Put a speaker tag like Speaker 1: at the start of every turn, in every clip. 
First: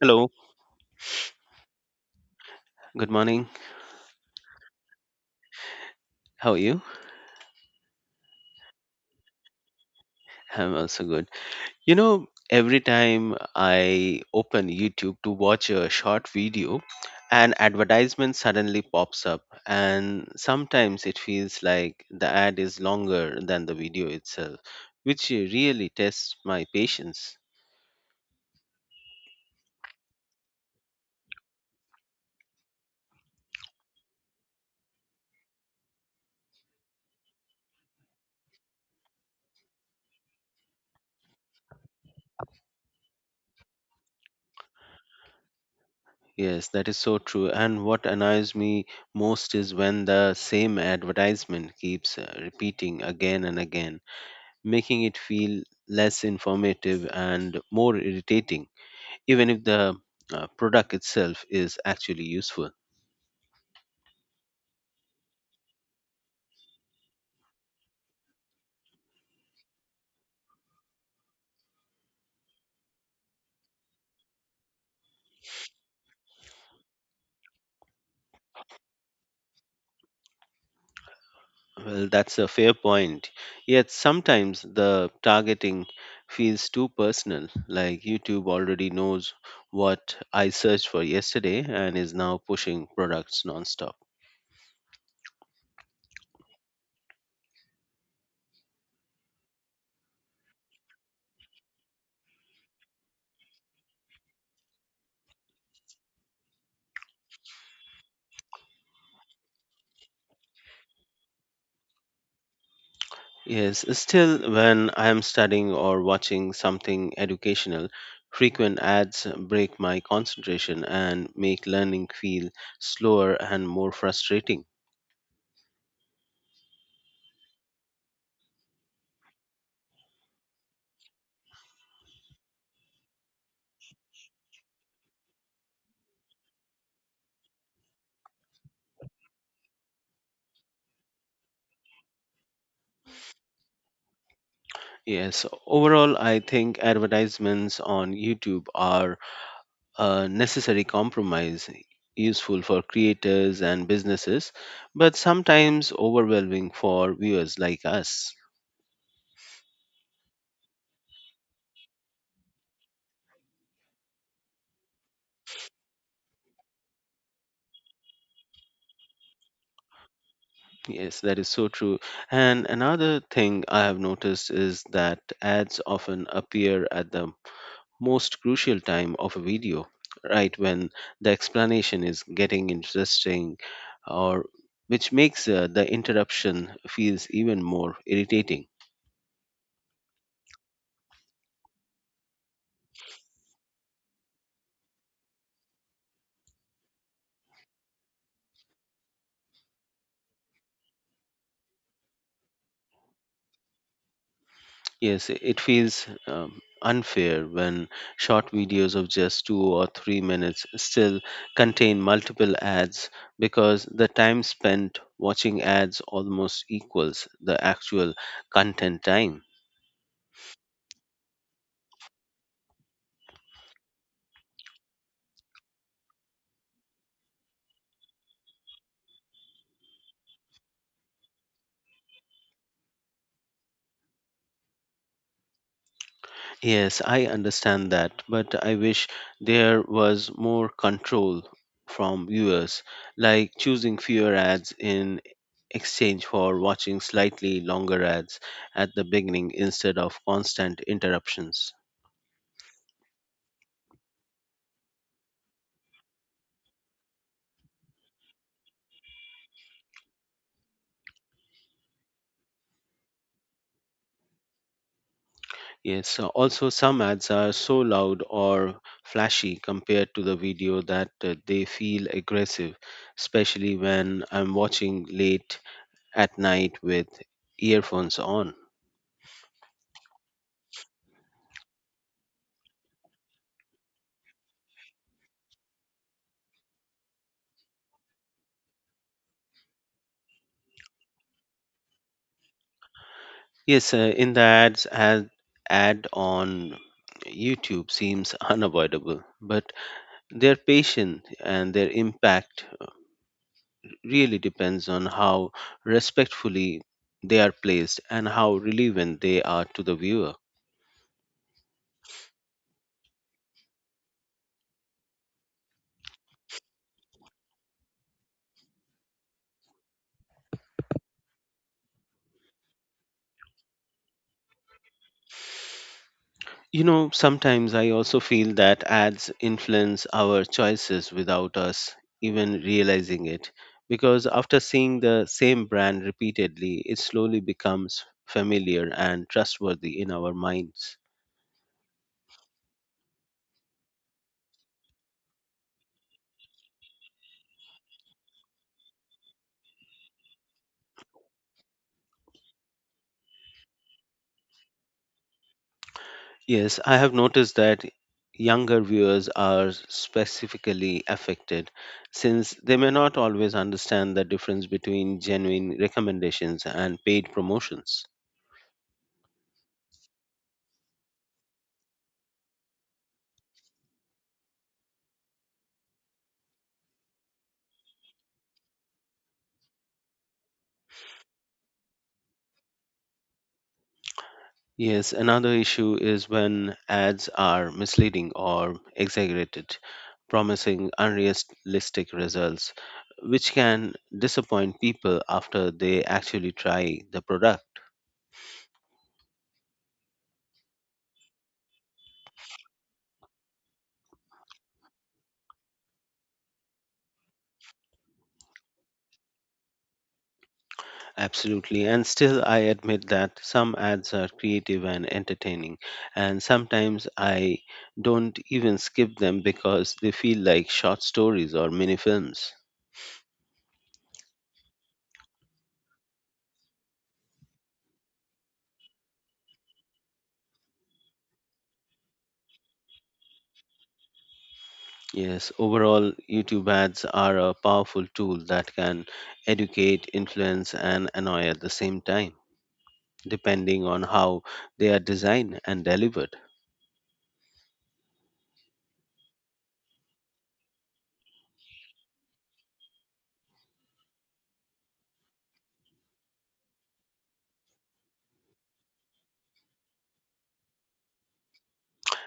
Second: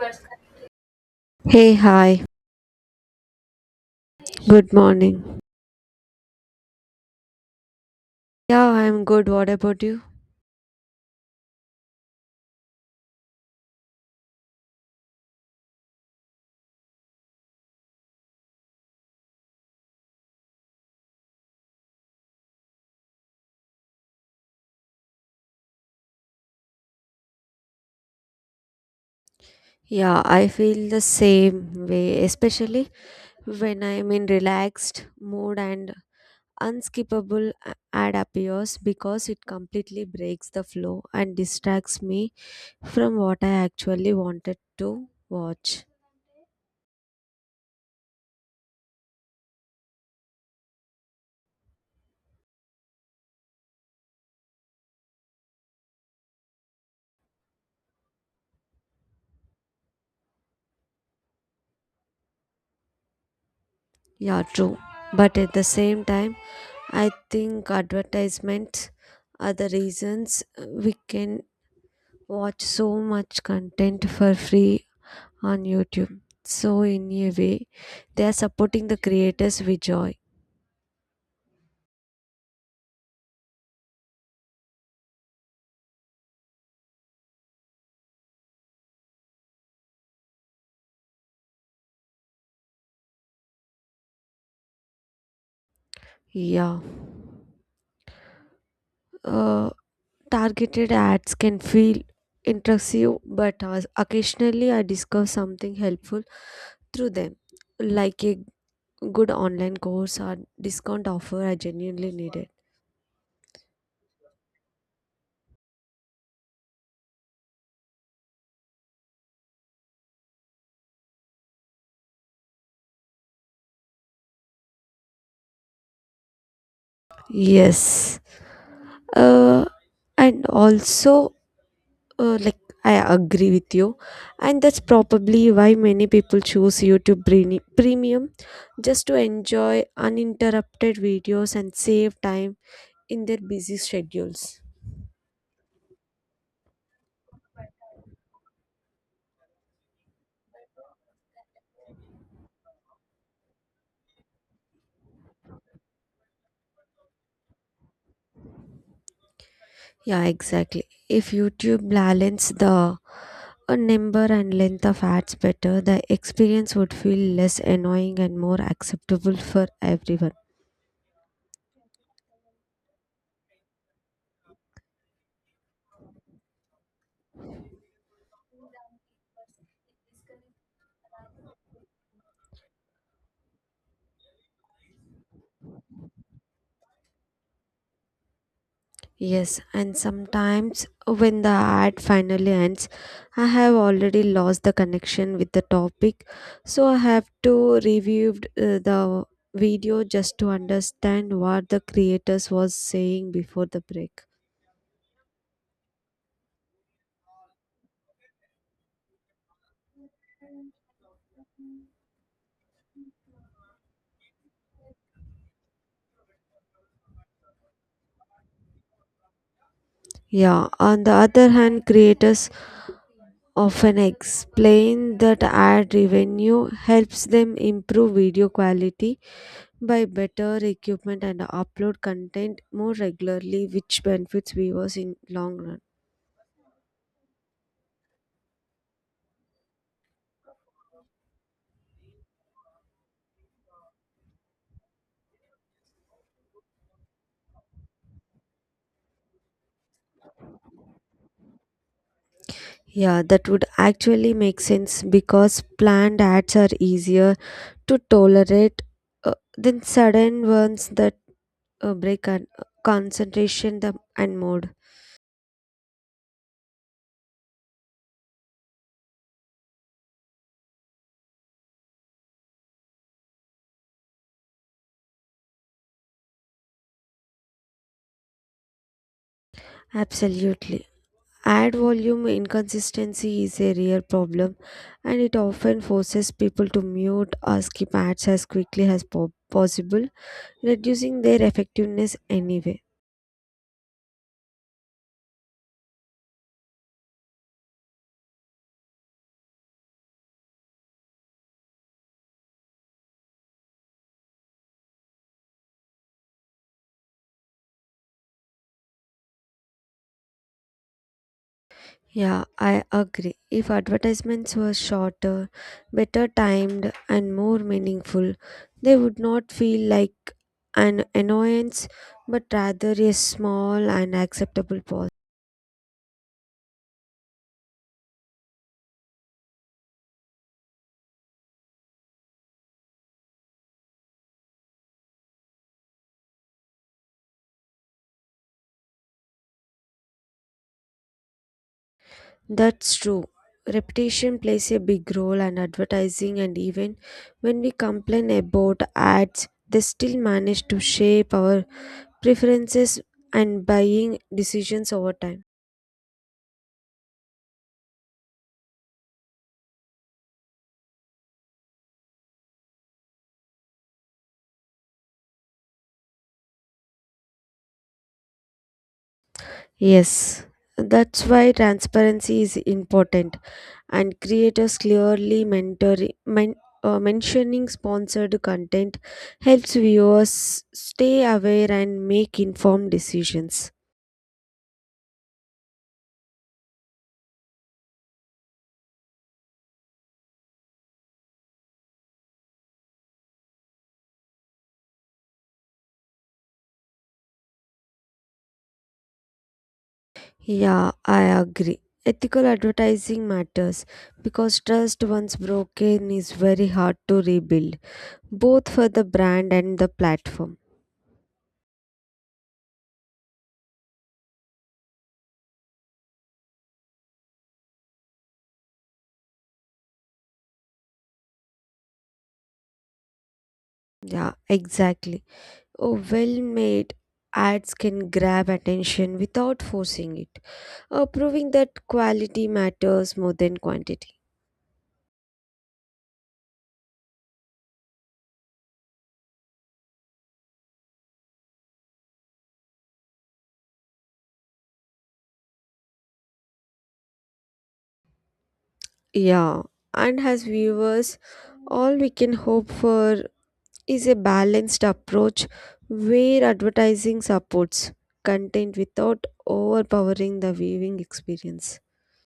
Speaker 1: Hello,
Speaker 2: Hey, hi.
Speaker 1: good morning.
Speaker 2: Good morning.
Speaker 1: How are you?
Speaker 2: Yeah, I'm good. What about you?
Speaker 1: I'm also good. You know, every time I open YouTube to watch a short video, an advertisement suddenly pops up, and sometimes it feels like the ad is longer than the video itself, which really tests my patience.
Speaker 2: Yeah, I feel the same way, especially when I'm in relaxed mood and unskippable ad appears because it completely breaks the flow and distracts me from what I actually wanted to watch.
Speaker 1: Yes, that is so true. And what annoys me most is when the same advertisement keeps repeating again and again, making it feel less informative and more irritating, even if the product itself is actually useful.
Speaker 2: Yeah, true. But at the same time, I think advertisements are the reasons we can watch so much content for free on YouTube. So, in a way, they are supporting the creators with joy.
Speaker 1: Well, that's a fair point. Yet sometimes the targeting feels too personal, like YouTube already knows what I searched for yesterday and is now pushing products nonstop.
Speaker 2: Yeah. Uh, Targeted ads can feel intrusive, but occasionally I discover something helpful through them, like a good online course or discount offer I genuinely needed.
Speaker 1: Yes, still, when I am studying or watching something educational, frequent ads break my concentration and make learning feel slower and more frustrating.
Speaker 2: Yes. Uh, and also, like I agree with you, and that's probably why many people choose YouTube Premium just to enjoy uninterrupted videos and save time in their busy schedules.
Speaker 1: Yes, overall, I think advertisements on YouTube are a necessary compromise, useful for creators and businesses, but sometimes overwhelming for viewers like us.
Speaker 2: Yeah, exactly. If YouTube balance the number and length of ads better, the experience would feel less annoying and more acceptable for everyone.
Speaker 1: Yes, that is so true. And another thing I have noticed is that ads often appear at the most crucial time of a video, right when the explanation is getting interesting, or which makes the interruption feels even more irritating.
Speaker 2: Yes, and sometimes when the ad finally ends, I have already lost the connection with the topic, so I have to review the video just to understand what the creators was saying before the break.
Speaker 1: Yes, it feels unfair when short videos of just 2 or 3 minutes still contain multiple ads because the time spent watching ads almost equals the actual content time.
Speaker 2: Yeah, on the other hand, creators often explain that ad revenue helps them improve video quality by better equipment and upload content more regularly, which benefits viewers in long run.
Speaker 1: Yes, I understand that, but I wish there was more control from viewers, like choosing fewer ads in exchange for watching slightly longer ads at the beginning instead of constant interruptions.
Speaker 2: Yeah, that would actually make sense because planned ads are easier to tolerate than sudden ones that concentration and mood.
Speaker 1: Yes, also some ads are so loud or flashy compared to the video that they feel aggressive, especially when I'm watching late at night with earphones on.
Speaker 2: Absolutely. Ad volume inconsistency is a real problem and it often forces people to mute or skip ads as quickly as possible, reducing their effectiveness anyway.
Speaker 1: Yes, in the ad on YouTube seems unavoidable, but their patience and their impact really depends on how respectfully they are placed and how relevant they are to the viewer.
Speaker 2: Yeah, I agree. If advertisements were shorter, better timed, and more meaningful, they would not feel like an annoyance but rather a small and acceptable pause.
Speaker 1: You know, sometimes I also feel that ads influence our choices without us even realizing it. Because after seeing the same brand repeatedly, it slowly becomes familiar and trustworthy in our minds.
Speaker 2: That's true. Reputation plays a big role in advertising, and even when we complain about ads, they still manage to shape our preferences and buying decisions over time.
Speaker 1: Yes, I have noticed that younger viewers are specifically affected since they may not always understand the difference between genuine recommendations and paid promotions.
Speaker 2: Yes, that's why transparency is important, and creators clearly men, mentioning sponsored content helps viewers stay aware and make informed decisions.
Speaker 1: Yes, another issue is when ads are misleading or exaggerated, promising unrealistic results, which can disappoint people after they actually try the product.
Speaker 2: Yeah, I agree. Ethical advertising matters because trust once broken is very hard to rebuild, both for the brand and the platform.
Speaker 1: Absolutely, and still, I admit that some ads are creative and entertaining, and sometimes I don't even skip them because they feel like short stories or mini films.
Speaker 2: Yeah, exactly. A well made ads can grab attention without forcing it, proving that quality matters more than quantity.
Speaker 1: Yes, overall, YouTube ads are a powerful tool that can educate, influence, and annoy at the same time, depending on how they are designed and delivered.
Speaker 2: Yeah, and as viewers, all we can hope for is a balanced approach where advertising supports content without overpowering the viewing experience.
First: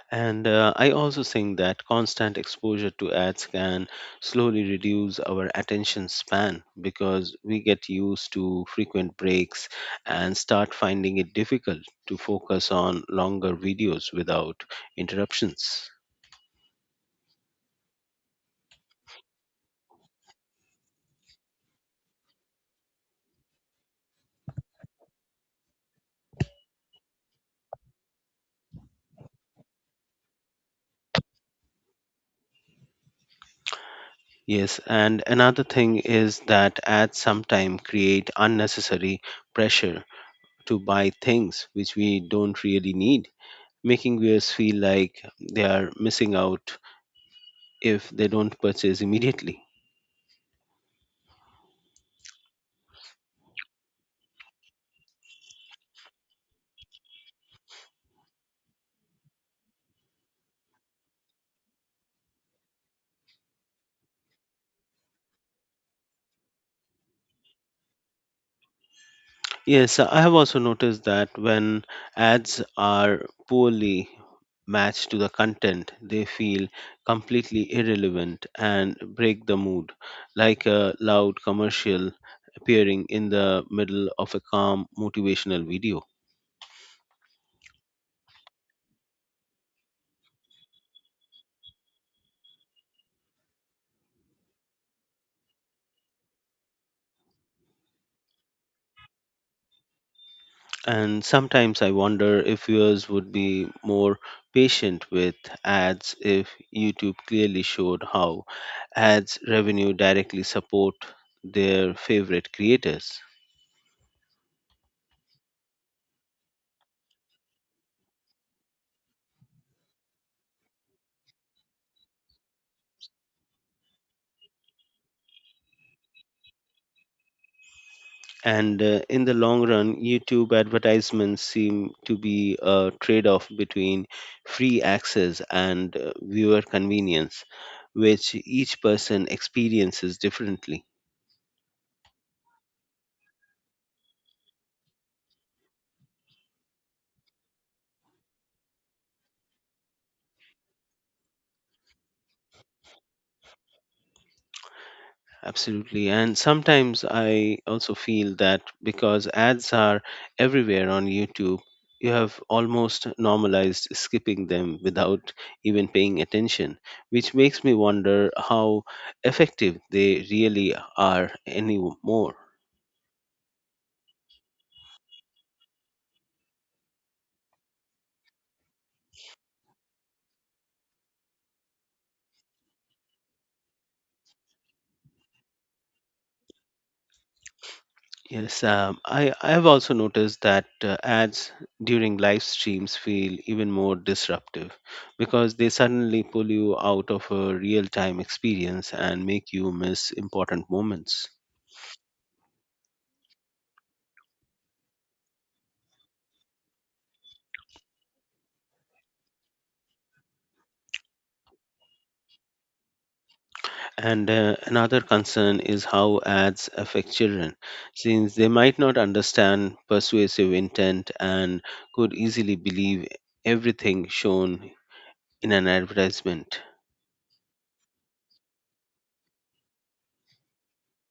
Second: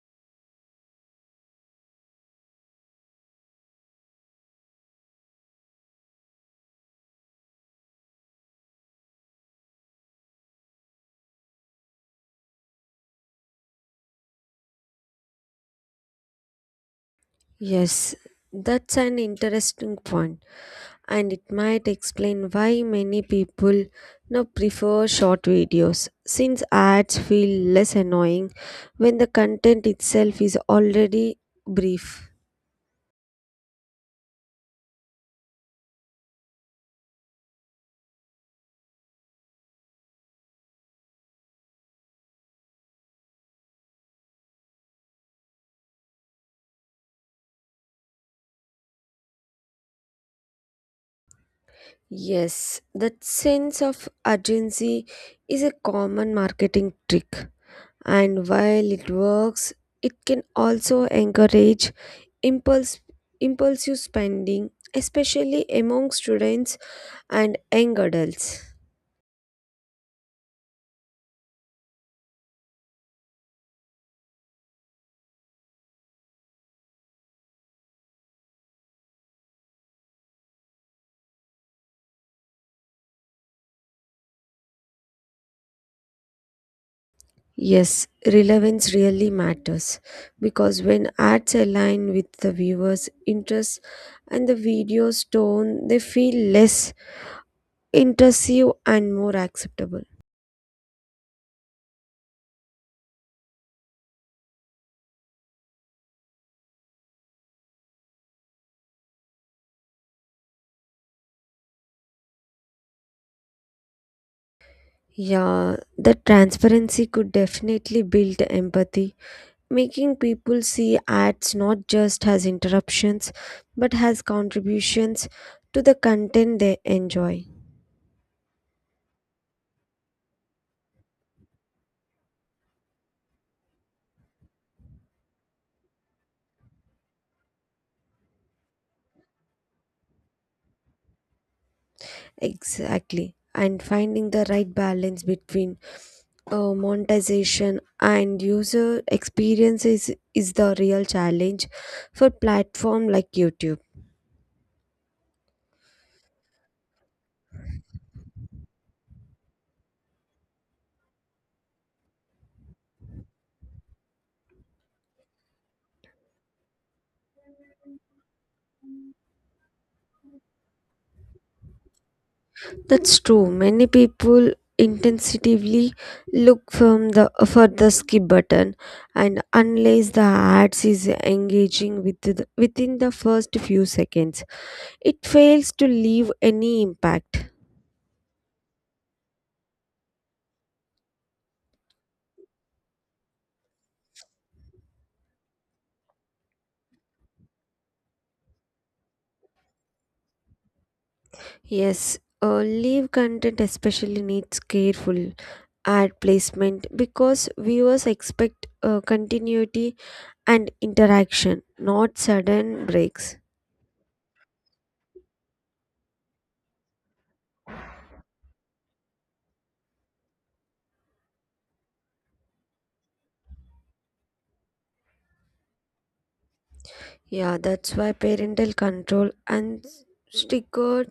Speaker 1: And I also think that constant exposure to ads can slowly reduce our attention span because we get used to frequent breaks and start finding it difficult to focus on longer videos without interruptions.
Speaker 2: Yes, that's an interesting point, and it might explain why many people now prefer short videos since ads feel less annoying when the content itself is already brief.
Speaker 1: Yes, and another thing is that ads sometimes create unnecessary pressure to buy things which we don't really need, making viewers feel like they are missing out if they don't purchase immediately.
Speaker 2: Yes, that sense of urgency is a common marketing trick, and while it works, it can also encourage impulse impulsive spending, especially among students and young adults.
Speaker 1: Yes, so I have also noticed that when ads are poorly matched to the content, they feel completely irrelevant and break the mood, like a loud commercial appearing in the middle of a calm motivational video.
Speaker 2: Yes, relevance really matters because when ads align with the viewer's interests and the video's tone, they feel less intrusive and more acceptable.
Speaker 1: And sometimes I wonder if viewers would be more patient with ads if YouTube clearly showed how ads revenue directly support their favorite creators.
Speaker 2: Yeah, the transparency could definitely build empathy, making people see ads not just as interruptions but as contributions to the content they enjoy.
Speaker 1: And in the long run, YouTube advertisements seem to be a trade off between free access and viewer convenience, which each person experiences differently.
Speaker 2: Exactly. And finding the right balance between monetization and user experience is the real challenge for platform like YouTube.
Speaker 1: Absolutely. And sometimes I also feel that because ads are everywhere on YouTube, you have almost normalized skipping them without even paying attention, which makes me wonder how effective they really are anymore.
Speaker 2: That's true. Many people intensively look from the for the skip button, and unless the ads is engaging within the first few seconds, it fails to leave any impact.
Speaker 1: Yes, I have also noticed that ads during live streams feel even more disruptive because they suddenly pull you out of a real-time experience and make you miss important moments.
Speaker 2: Yes, live content especially needs careful ad placement because viewers expect continuity and interaction, not sudden breaks.
Speaker 1: And another concern is how ads affect children, since they might not understand persuasive intent and could easily believe everything shown in an advertisement.
Speaker 2: Yeah, that's why parental control and stricter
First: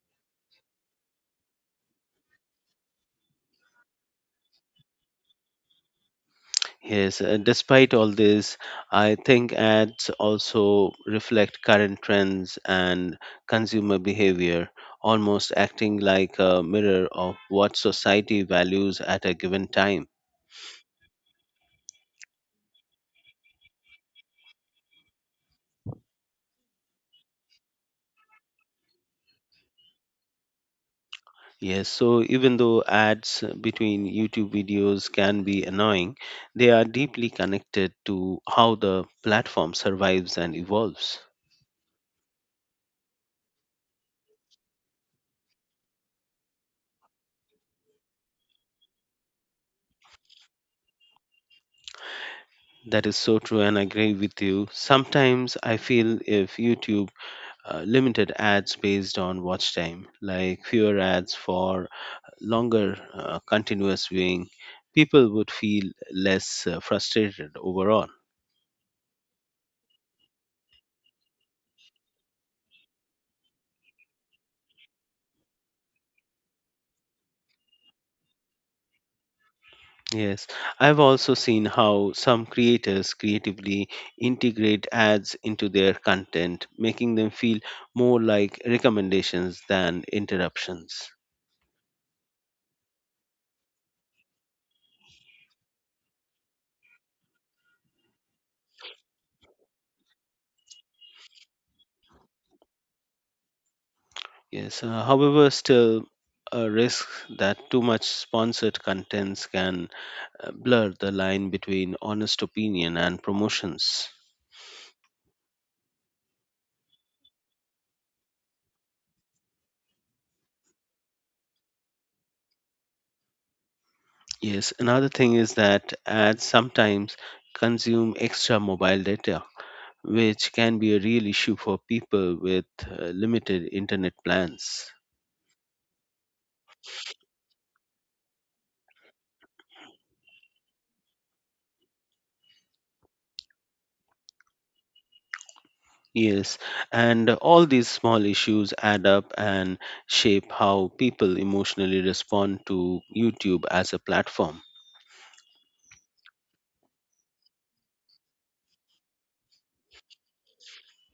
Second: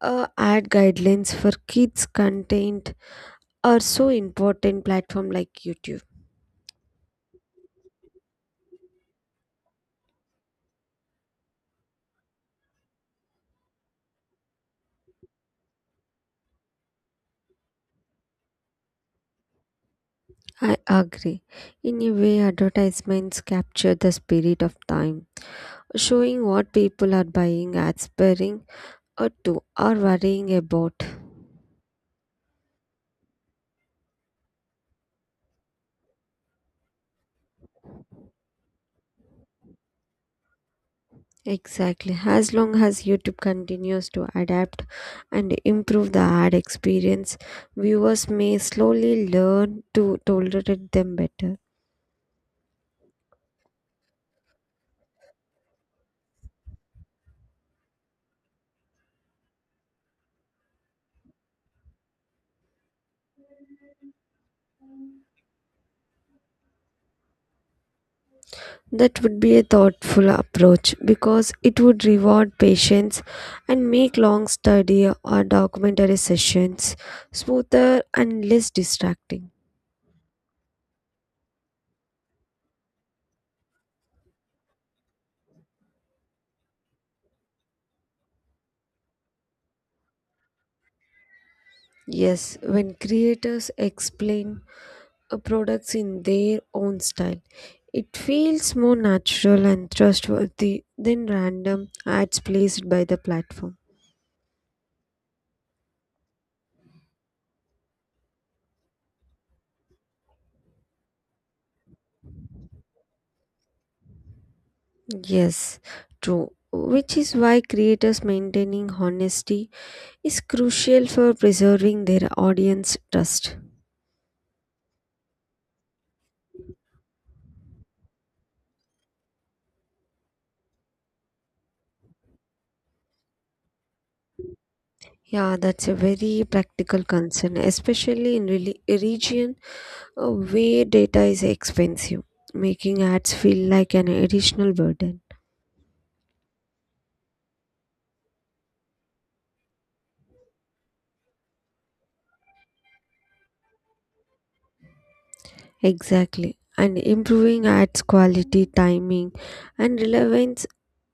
Speaker 2: ad guidelines for kids content are so important platform like YouTube.
Speaker 1: Yes, despite all this, I think ads also reflect current trends and consumer behavior, almost acting like a mirror of what society values at a given time.
Speaker 2: I agree. In a way, advertisements capture the spirit of time, showing what people are buying, ads sparing or two are worrying about.
Speaker 1: Yes, so even though ads between YouTube videos can be annoying, they are deeply connected to how the platform survives and evolves.
Speaker 2: Exactly. As long as YouTube continues to adapt and improve the ad experience, viewers may slowly learn to tolerate them better.
Speaker 1: That is so true, and I agree with you. Sometimes I feel if YouTube limited ads based on watch time, like fewer ads for longer continuous viewing, people would feel less frustrated overall.
Speaker 2: That would be a thoughtful approach because it would reward patience and make long study or documentary sessions smoother and less distracting.
Speaker 1: Yes, I've also seen how some creators creatively integrate ads into their content, making them feel more like recommendations than interruptions.
Speaker 2: Yes, when creators explain products in their own style, it feels more natural and trustworthy than random ads placed by the platform.
Speaker 1: Yes, however, still a risk that too much sponsored contents can blur the line between honest opinion and promotions.
Speaker 2: Yes, true. Which is why creators maintaining honesty is crucial for preserving their audience trust.
Speaker 1: Yes, another thing is that ads sometimes consume extra mobile data, which can be a real issue for people with limited internet plans.
Speaker 2: Yeah, that's a very practical concern, especially in a region where data is expensive, making ads feel like an additional burden.
Speaker 1: Yes, and all these small issues add up and shape how people emotionally respond to YouTube as a platform.
Speaker 2: Exactly. And improving ads quality, timing, and relevance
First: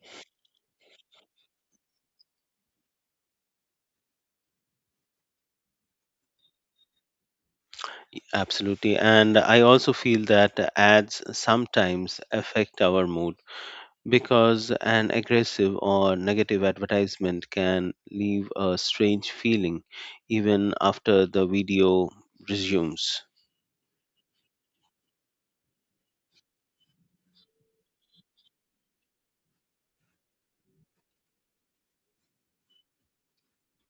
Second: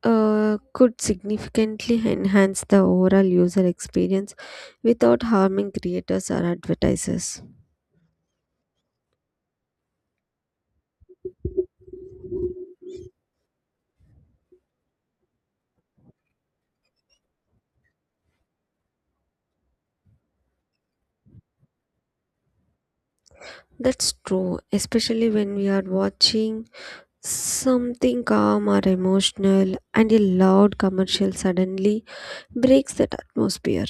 Speaker 2: could significantly enhance the overall user experience without harming creators or advertisers.
Speaker 1: Absolutely, and I also feel that ads sometimes affect our mood because an aggressive or negative advertisement can leave a strange feeling even after the video resumes.
Speaker 2: That's true, especially when we are watching something calm or emotional and a loud commercial suddenly breaks that atmosphere.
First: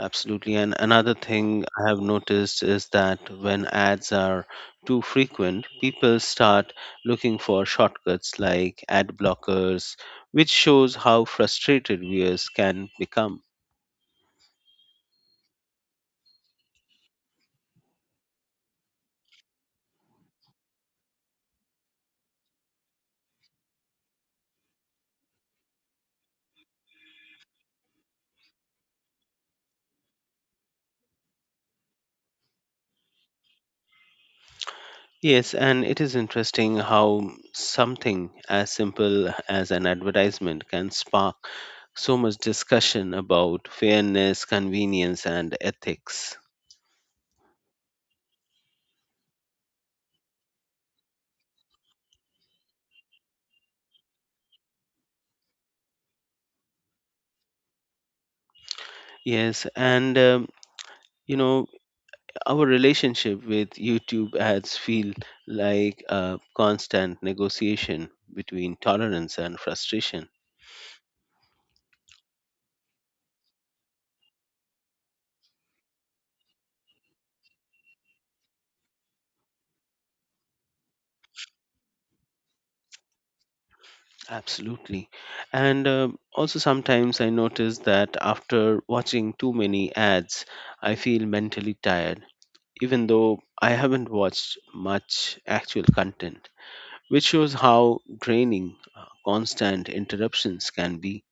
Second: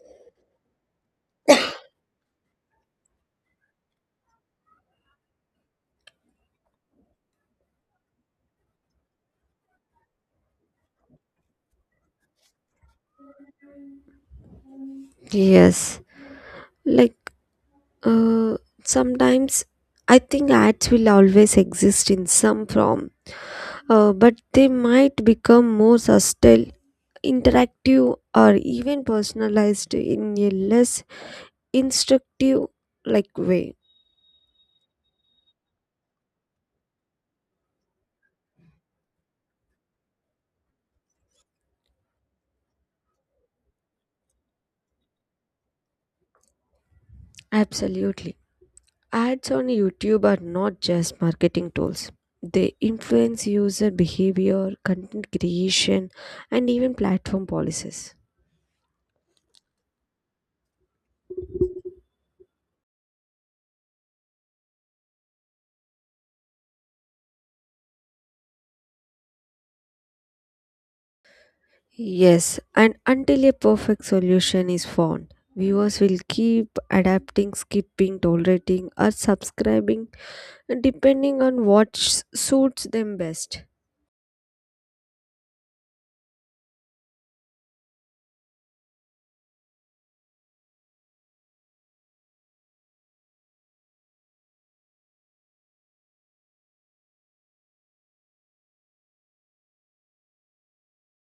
Speaker 1: Absolutely. And another thing I have noticed is that when ads are too frequent, people start looking for shortcuts like ad blockers, which shows how frustrated viewers can become.
Speaker 2: Yes, like Uh, sometimes I think ads will always exist in some form, but they might become more subtle, interactive, or even personalized in a less instructive like way.
Speaker 1: Yes, and it is interesting how something as simple as an advertisement can spark so much discussion about fairness, convenience, and ethics.
Speaker 2: Absolutely. Ads on YouTube are not just marketing tools. They influence user behavior, content creation, and even platform policies.
Speaker 1: Yes, and you know, our relationship with YouTube ads feel like a constant negotiation between tolerance and frustration.
Speaker 2: Yes, and until a perfect solution is found, viewers will keep adapting, skipping, tolerating, or subscribing depending on what suits them best.
Speaker 1: Absolutely. And also, sometimes I notice that after watching too many ads, I feel mentally tired even though I haven't watched much actual content, which shows how draining constant interruptions can be.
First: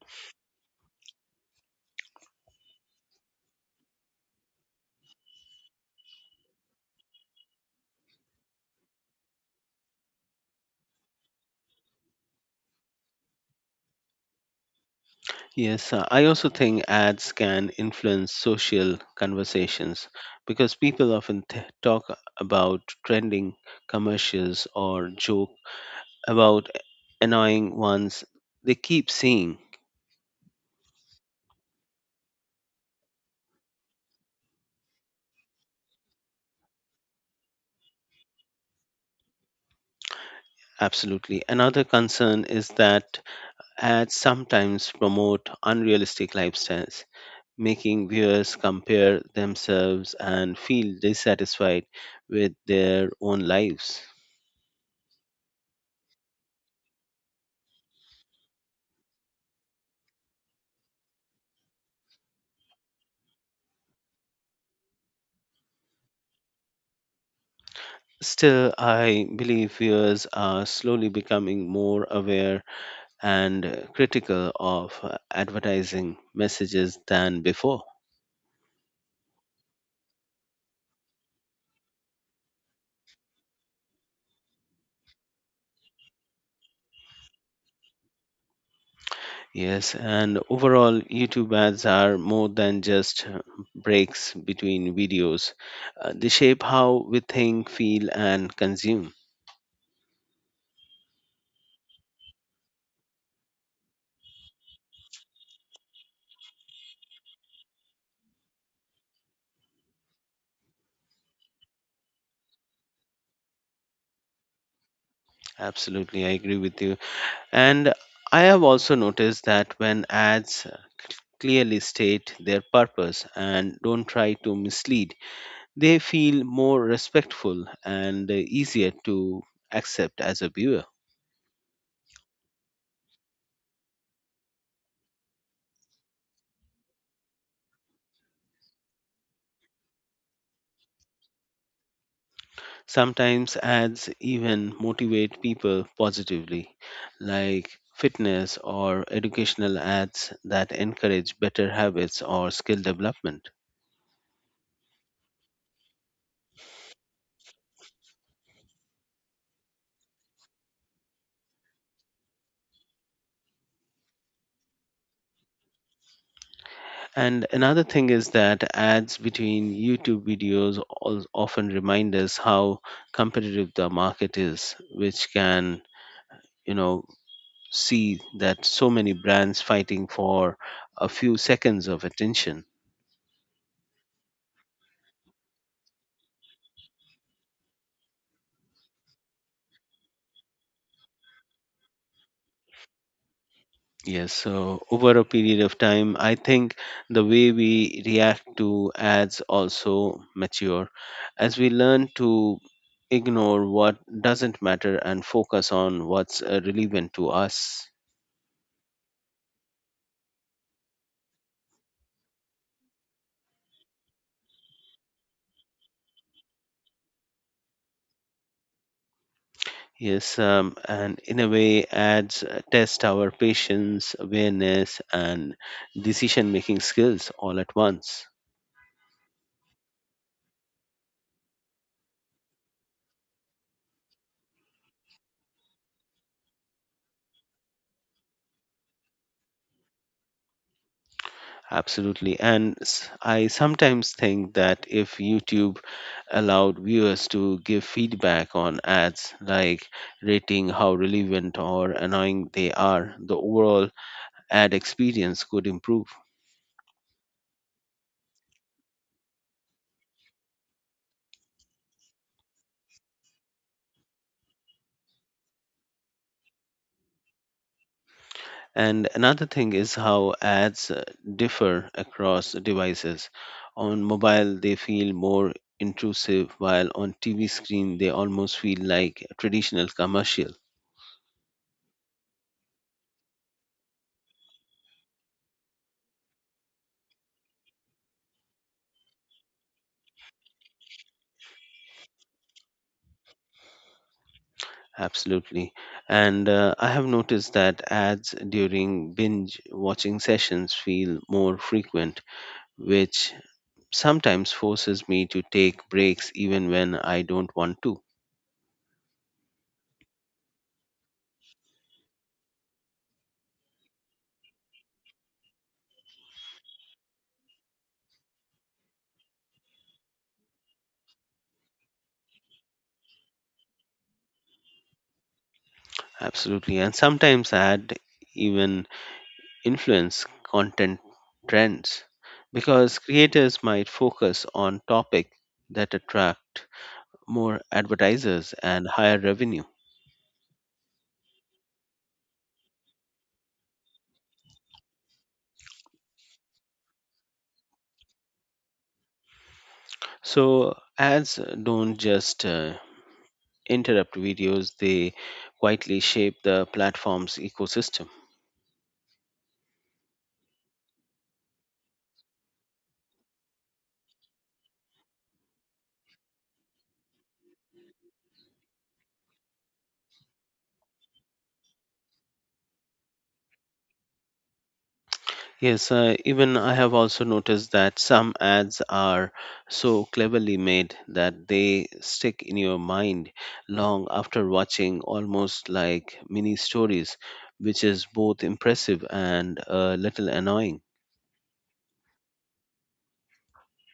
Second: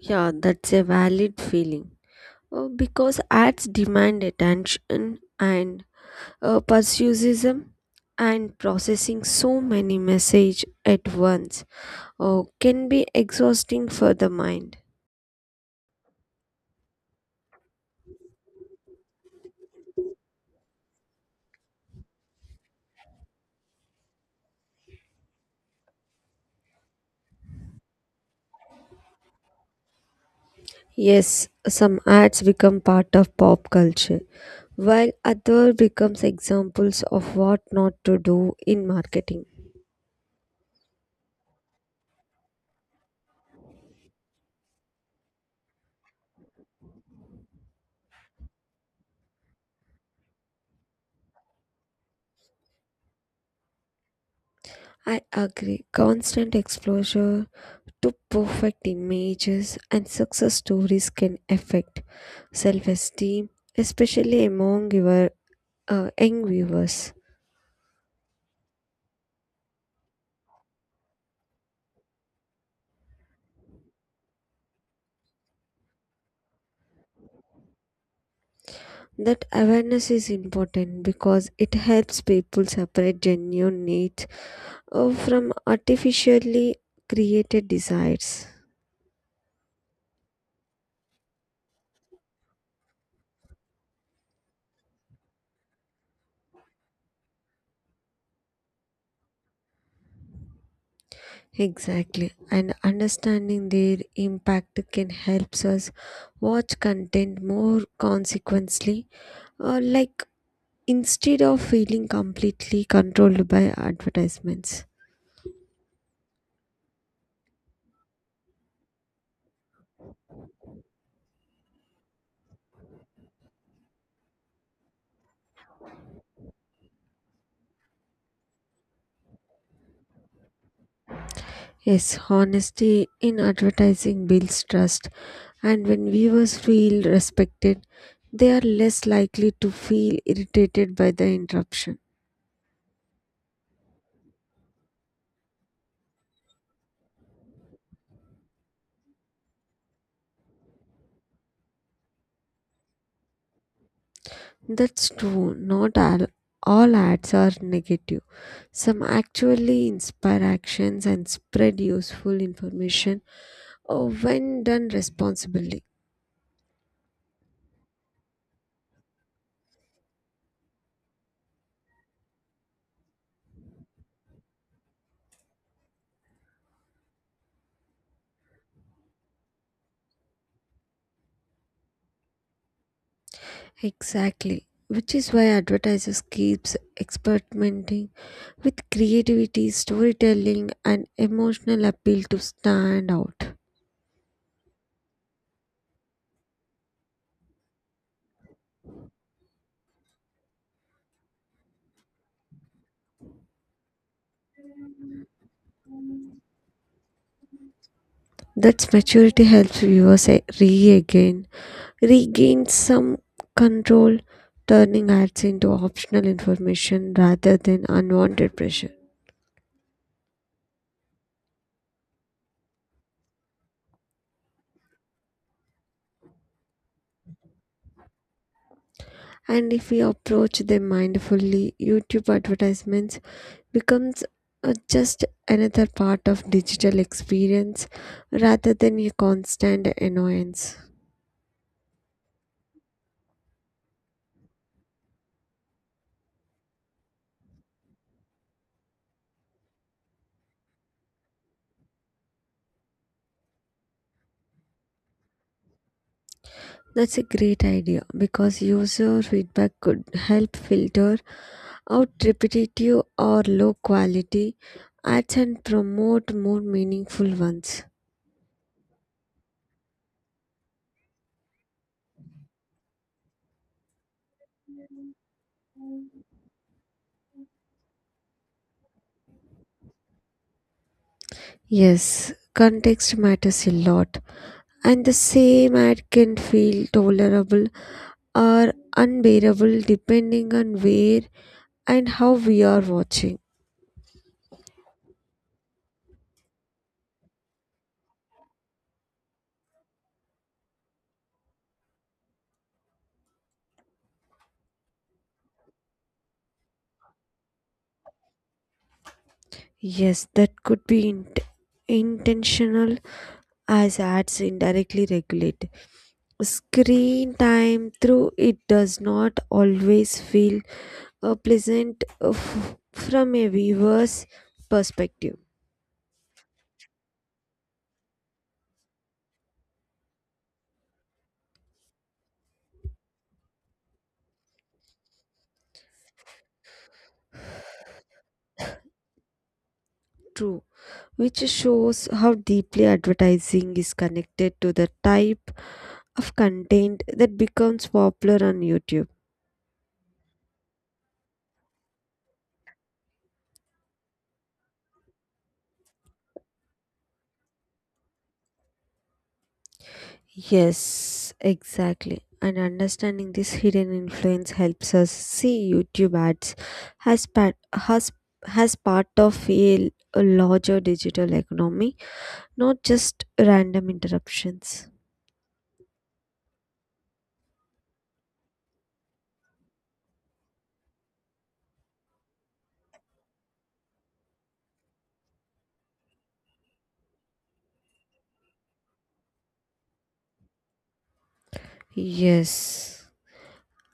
Speaker 2: Yeah, that's a valid feeling. Because ads demand attention and persuasism and processing so many messages at once can be exhausting for the mind.
Speaker 1: Yes, I also think ads can influence social conversations because people often talk about trending commercials or joke about annoying ones they keep seeing.
Speaker 2: Yes, some ads become part of pop culture, while other becomes examples of what not to do in marketing.
Speaker 1: Absolutely. Another concern is that ads sometimes promote unrealistic lifestyles, making viewers compare themselves and feel dissatisfied with their own lives.
Speaker 2: I agree. Constant exposure to perfect images and success stories can affect self-esteem, especially among your young viewers.
Speaker 1: Still, I believe viewers are slowly becoming more aware and critical of advertising messages than before.
Speaker 2: That awareness is important because it helps people separate genuine needs from artificially created desires.
Speaker 1: Yes, and overall, YouTube ads are more than just breaks between videos. They shape how we think, feel, and consume.
Speaker 2: Exactly, and understanding their impact can helps us watch content more consequently, uh, like instead of feeling completely controlled by advertisements.
Speaker 1: Absolutely, I agree with you. And I have also noticed that when ads clearly state their purpose and don't try to mislead, they feel more respectful and easier to accept as a viewer.
Speaker 2: Yes, honesty in advertising builds trust, and when viewers feel respected, they are less likely to feel irritated by the interruption.
Speaker 1: Sometimes ads even motivate people positively, like fitness or educational ads that encourage better habits or skill development.
Speaker 2: That's true. Not all, all ads are negative. Some actually inspire actions and spread useful information when done responsibly.
Speaker 1: And another thing is that ads between YouTube videos often remind us how competitive the market is, which can, you know, see that so many brands fighting for a few seconds of attention.
Speaker 2: Exactly. Which is why advertisers keeps experimenting with creativity, storytelling and emotional appeal to stand out.
Speaker 1: Yes, so over a period of time, I think the way we react to ads also mature as we learn to ignore what doesn't matter and focus on what's relevant to us.
Speaker 2: That's maturity helps viewers regain some control, turning ads into optional information rather than unwanted pressure.
Speaker 1: Yes, and in a way, ads test our patience, awareness, and decision making skills all at once.
Speaker 2: And if we approach them mindfully, YouTube advertisements becomes just another part of digital experience rather than a constant annoyance.
Speaker 1: Absolutely. And I sometimes think that if YouTube allowed viewers to give feedback on ads, like rating how relevant or annoying they are. The overall ad experience could improve.
Speaker 2: That's a great idea because user feedback could help filter out repetitive or low quality ads and promote more meaningful ones.
Speaker 1: And another thing is how ads differ across devices. On mobile, they feel more intrusive, while on TV screen, they almost feel like a traditional commercial.
Speaker 2: Yes, context matters a lot, and the same ad can feel tolerable or unbearable depending on where and how we are watching.
Speaker 1: Absolutely. And I have noticed that ads during binge watching sessions feel more frequent, which sometimes forces me to take breaks even when I don't want to.
Speaker 2: Yes, that could be intentional as ads indirectly regulate screen time through it does not always feel pleasant from a viewer's perspective.
Speaker 1: Absolutely. And sometimes I had even influence content trends because creators might focus on topic that attract more advertisers and higher revenue.
Speaker 2: True, which shows how deeply advertising is connected to the type of content that becomes popular on YouTube.
Speaker 1: So ads don't just interrupt videos, they quietly shape the platform's ecosystem.
Speaker 2: Yes, exactly. And understanding this hidden influence helps us see YouTube ads has part, has, has part of a larger digital economy, not just random interruptions.
Speaker 1: Yes, even I have also noticed that some ads are so cleverly made that they stick in your mind long after watching, almost like mini stories, which is both impressive and a little annoying.
Speaker 2: Yes,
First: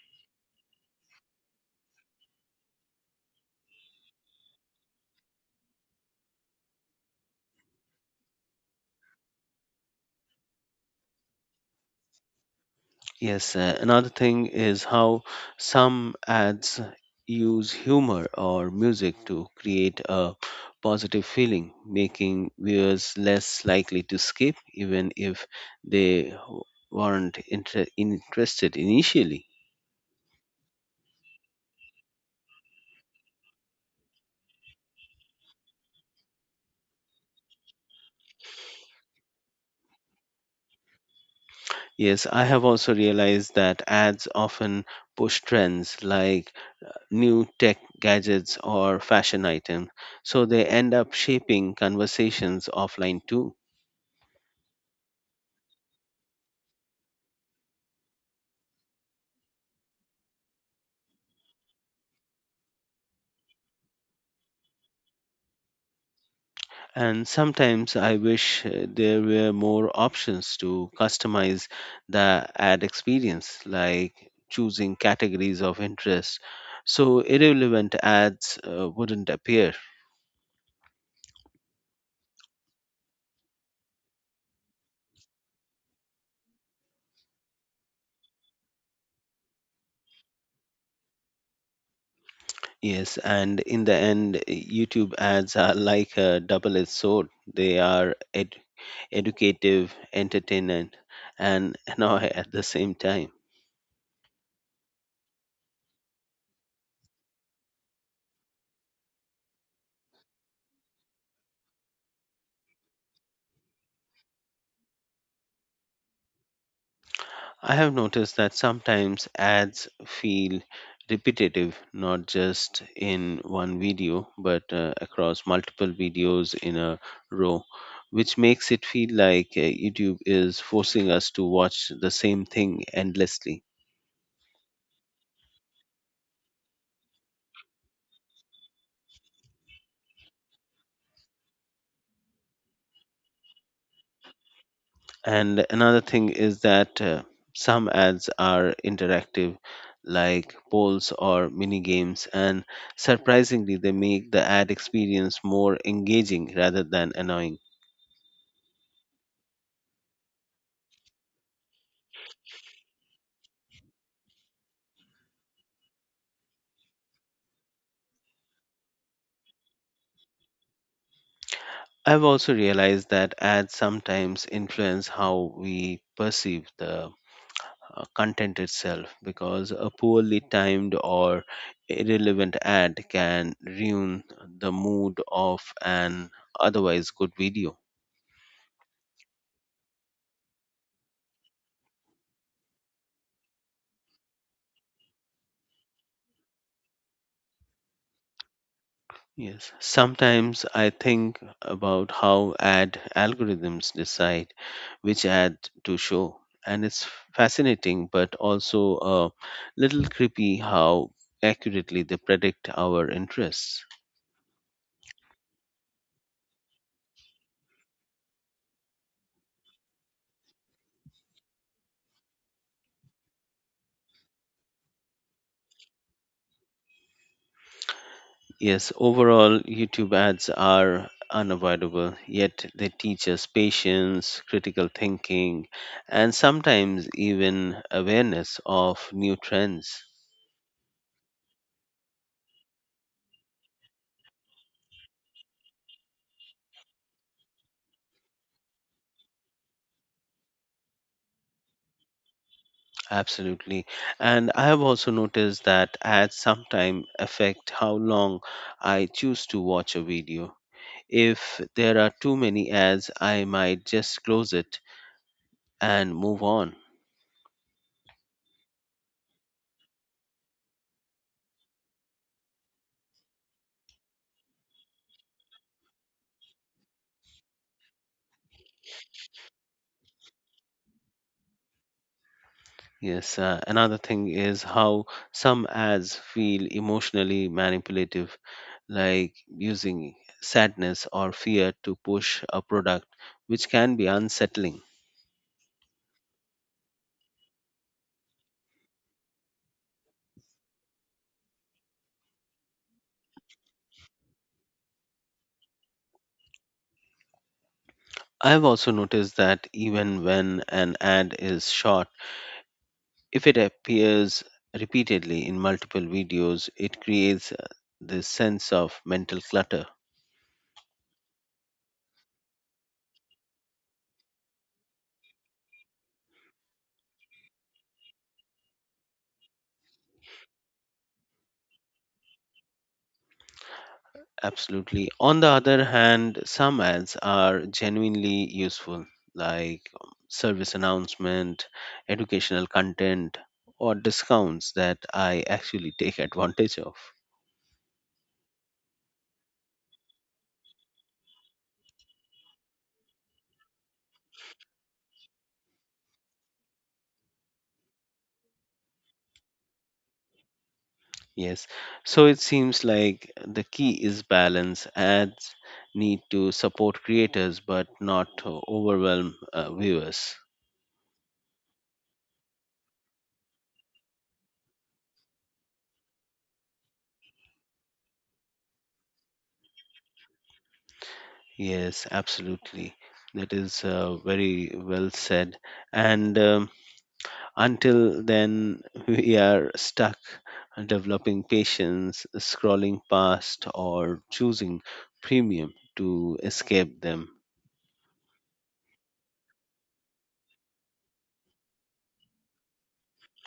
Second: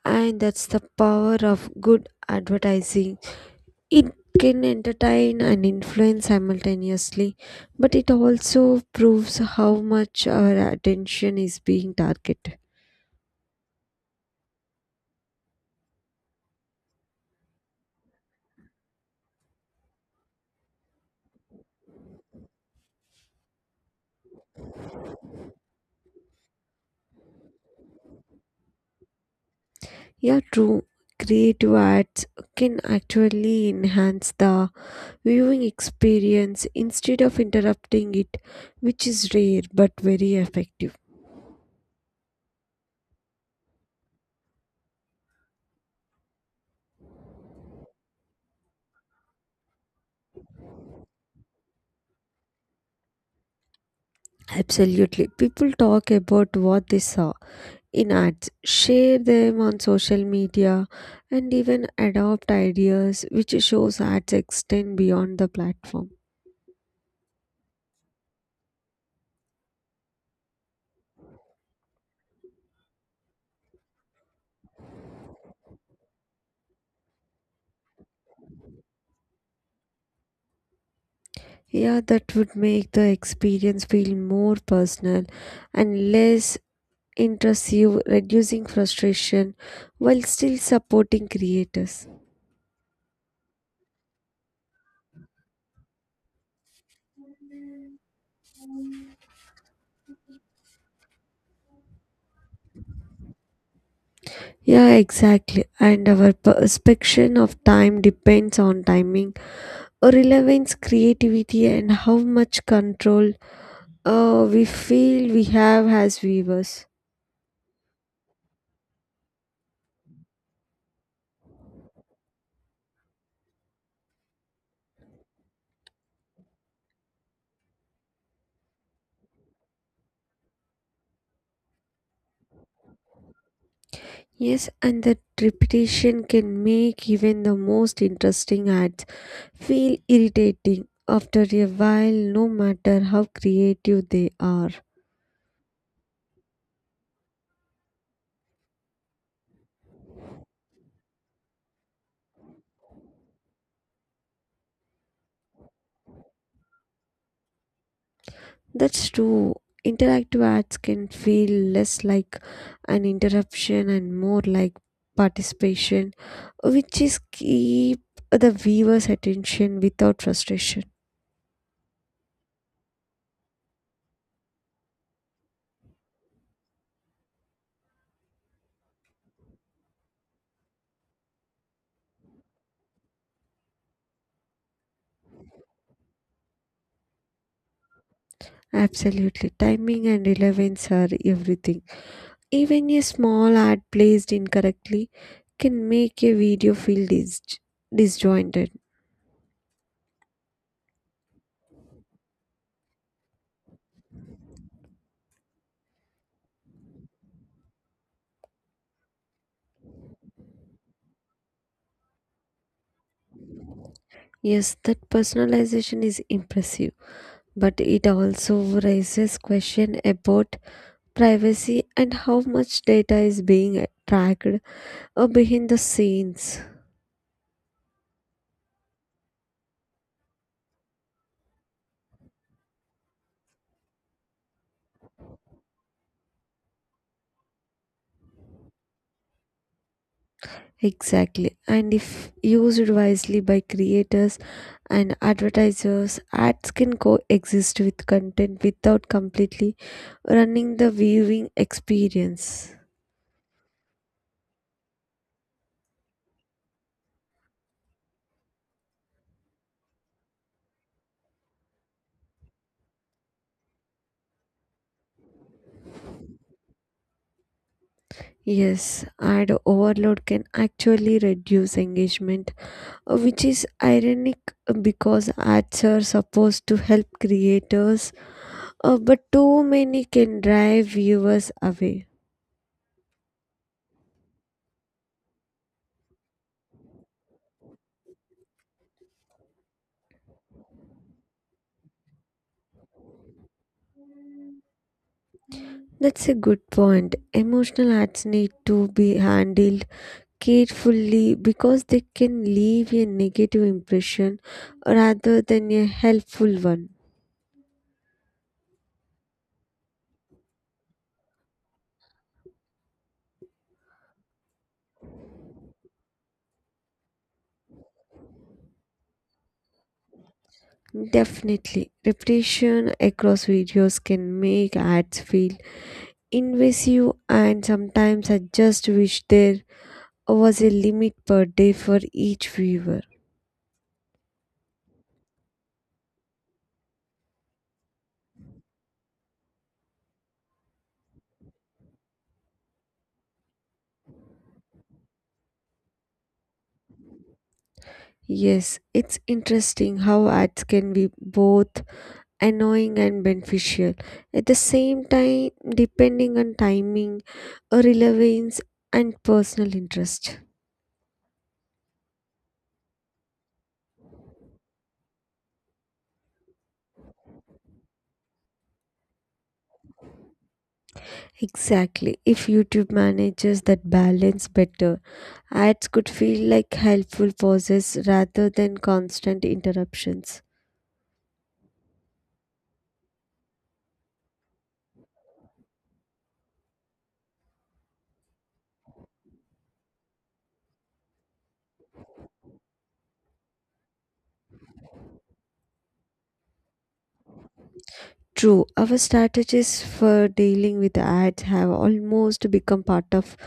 Speaker 2: and that's the power of good advertising. It can entertain and influence simultaneously, but it also proves how much our attention is being targeted.
Speaker 1: Yes, another thing is how some ads use humor or music to create a positive feeling, making viewers less likely to skip, even if they weren't interested initially.
Speaker 2: Yeah, true. Creative ads can actually enhance the viewing experience instead of interrupting it, which is rare but very effective.
Speaker 1: Yes, I have also realized that ads often push trends like new tech gadgets or fashion items, so they end up shaping conversations offline too.
Speaker 2: Absolutely. People talk about what they saw in ads, share them on social media, and even adopt ideas, which shows ads extend beyond the platform.
Speaker 1: And sometimes I wish there were more options to customize the ad experience, like choosing categories of interest so irrelevant ads wouldn't appear.
Speaker 2: Yeah, that would make the experience feel more personal and less intrusive, reducing frustration while still supporting creators.
Speaker 1: Yes, and in the end, YouTube ads are like a double edged sword. They are educative, entertainment, and annoy at the same time.
Speaker 2: Yeah, exactly. And our perception of time depends on timing relevance, creativity, and how much control we feel we have as viewers.
Speaker 1: I have noticed that sometimes ads feel repetitive, not just in one video, but across multiple videos in a row, which makes it feel like YouTube is forcing us to watch the same thing endlessly.
Speaker 2: Yes, and that repetition can make even the most interesting ads feel irritating after a while, no matter how creative they are.
Speaker 1: And another thing is that some ads are interactive, like polls or mini games, and surprisingly, they make the ad experience more engaging rather than annoying.
Speaker 2: That's true. Interactive ads can feel less like an interruption and more like participation, which is keep the viewer's attention without frustration.
Speaker 1: I've also realized that ads sometimes influence how we perceive the content itself because a poorly timed or irrelevant ad can ruin the mood of an otherwise good video.
Speaker 2: Absolutely. Timing and relevance are everything. Even a small ad placed incorrectly can make a video feel disjointed.
Speaker 1: Yes, sometimes I think about how ad algorithms decide which ad to show, and it's fascinating but also a little creepy how accurately they predict our interests.
Speaker 2: Yes, that personalization is impressive, but it also raises question about privacy and how much data is being tracked behind the scenes.
Speaker 1: Yes, overall, YouTube ads are unavoidable, yet they teach us patience, critical thinking, and sometimes even awareness of new trends.
Speaker 2: Exactly. And if used wisely by creators and advertisers, ads can coexist with content without completely running the viewing experience.
Speaker 1: Absolutely. And I have also noticed that ads sometimes affect how long I choose to watch a video. If there are too many ads, I might just close it and move on.
Speaker 2: Yes, ad overload can actually reduce engagement, which is ironic because ads are supposed to help creators, but too many can drive viewers away.
Speaker 1: Yes, another thing is how some ads feel emotionally manipulative, like using sadness or fear to push a product, which can be unsettling.
Speaker 2: That's a good point. Emotional ads need to be handled carefully because they can leave a negative impression rather than a helpful one.
Speaker 1: I've also noticed that even when an ad is short, if it appears repeatedly in multiple videos, it creates this sense of mental clutter.
Speaker 2: Definitely, repetition across videos can make ads feel invasive, and sometimes I just wish there was a limit per day for each viewer.
Speaker 1: Absolutely. On the other hand, some ads are genuinely useful, like service announcement, educational content, or discounts that I actually take advantage of.
Speaker 2: Yes, it's interesting how ads can be both annoying and beneficial. At the same time, depending on timing, relevance, and personal interest.
Speaker 1: Yes. So it seems like the key is balance. Ads need to support creators but not overwhelm viewers.
Speaker 2: Exactly. If YouTube manages that balance better, ads could feel like helpful pauses rather than constant interruptions.
Speaker 1: Yes, absolutely. That is very well said. And until then, we are stuck developing patience, scrolling past, or choosing premium to escape them.
Speaker 2: True, our strategies for dealing with ads have almost become part of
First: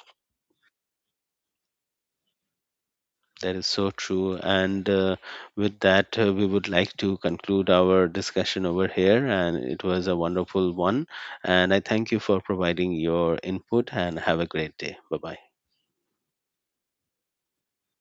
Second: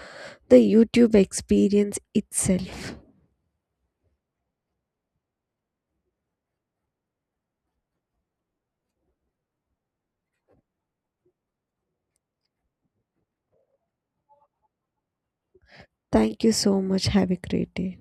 Speaker 2: the YouTube experience itself.
Speaker 1: That is so true. And with that, we would like to conclude our discussion over here. And it was a wonderful one. And I thank you for providing your input and have a great day. Bye bye.
Speaker 2: Thank you so much. Have a great day.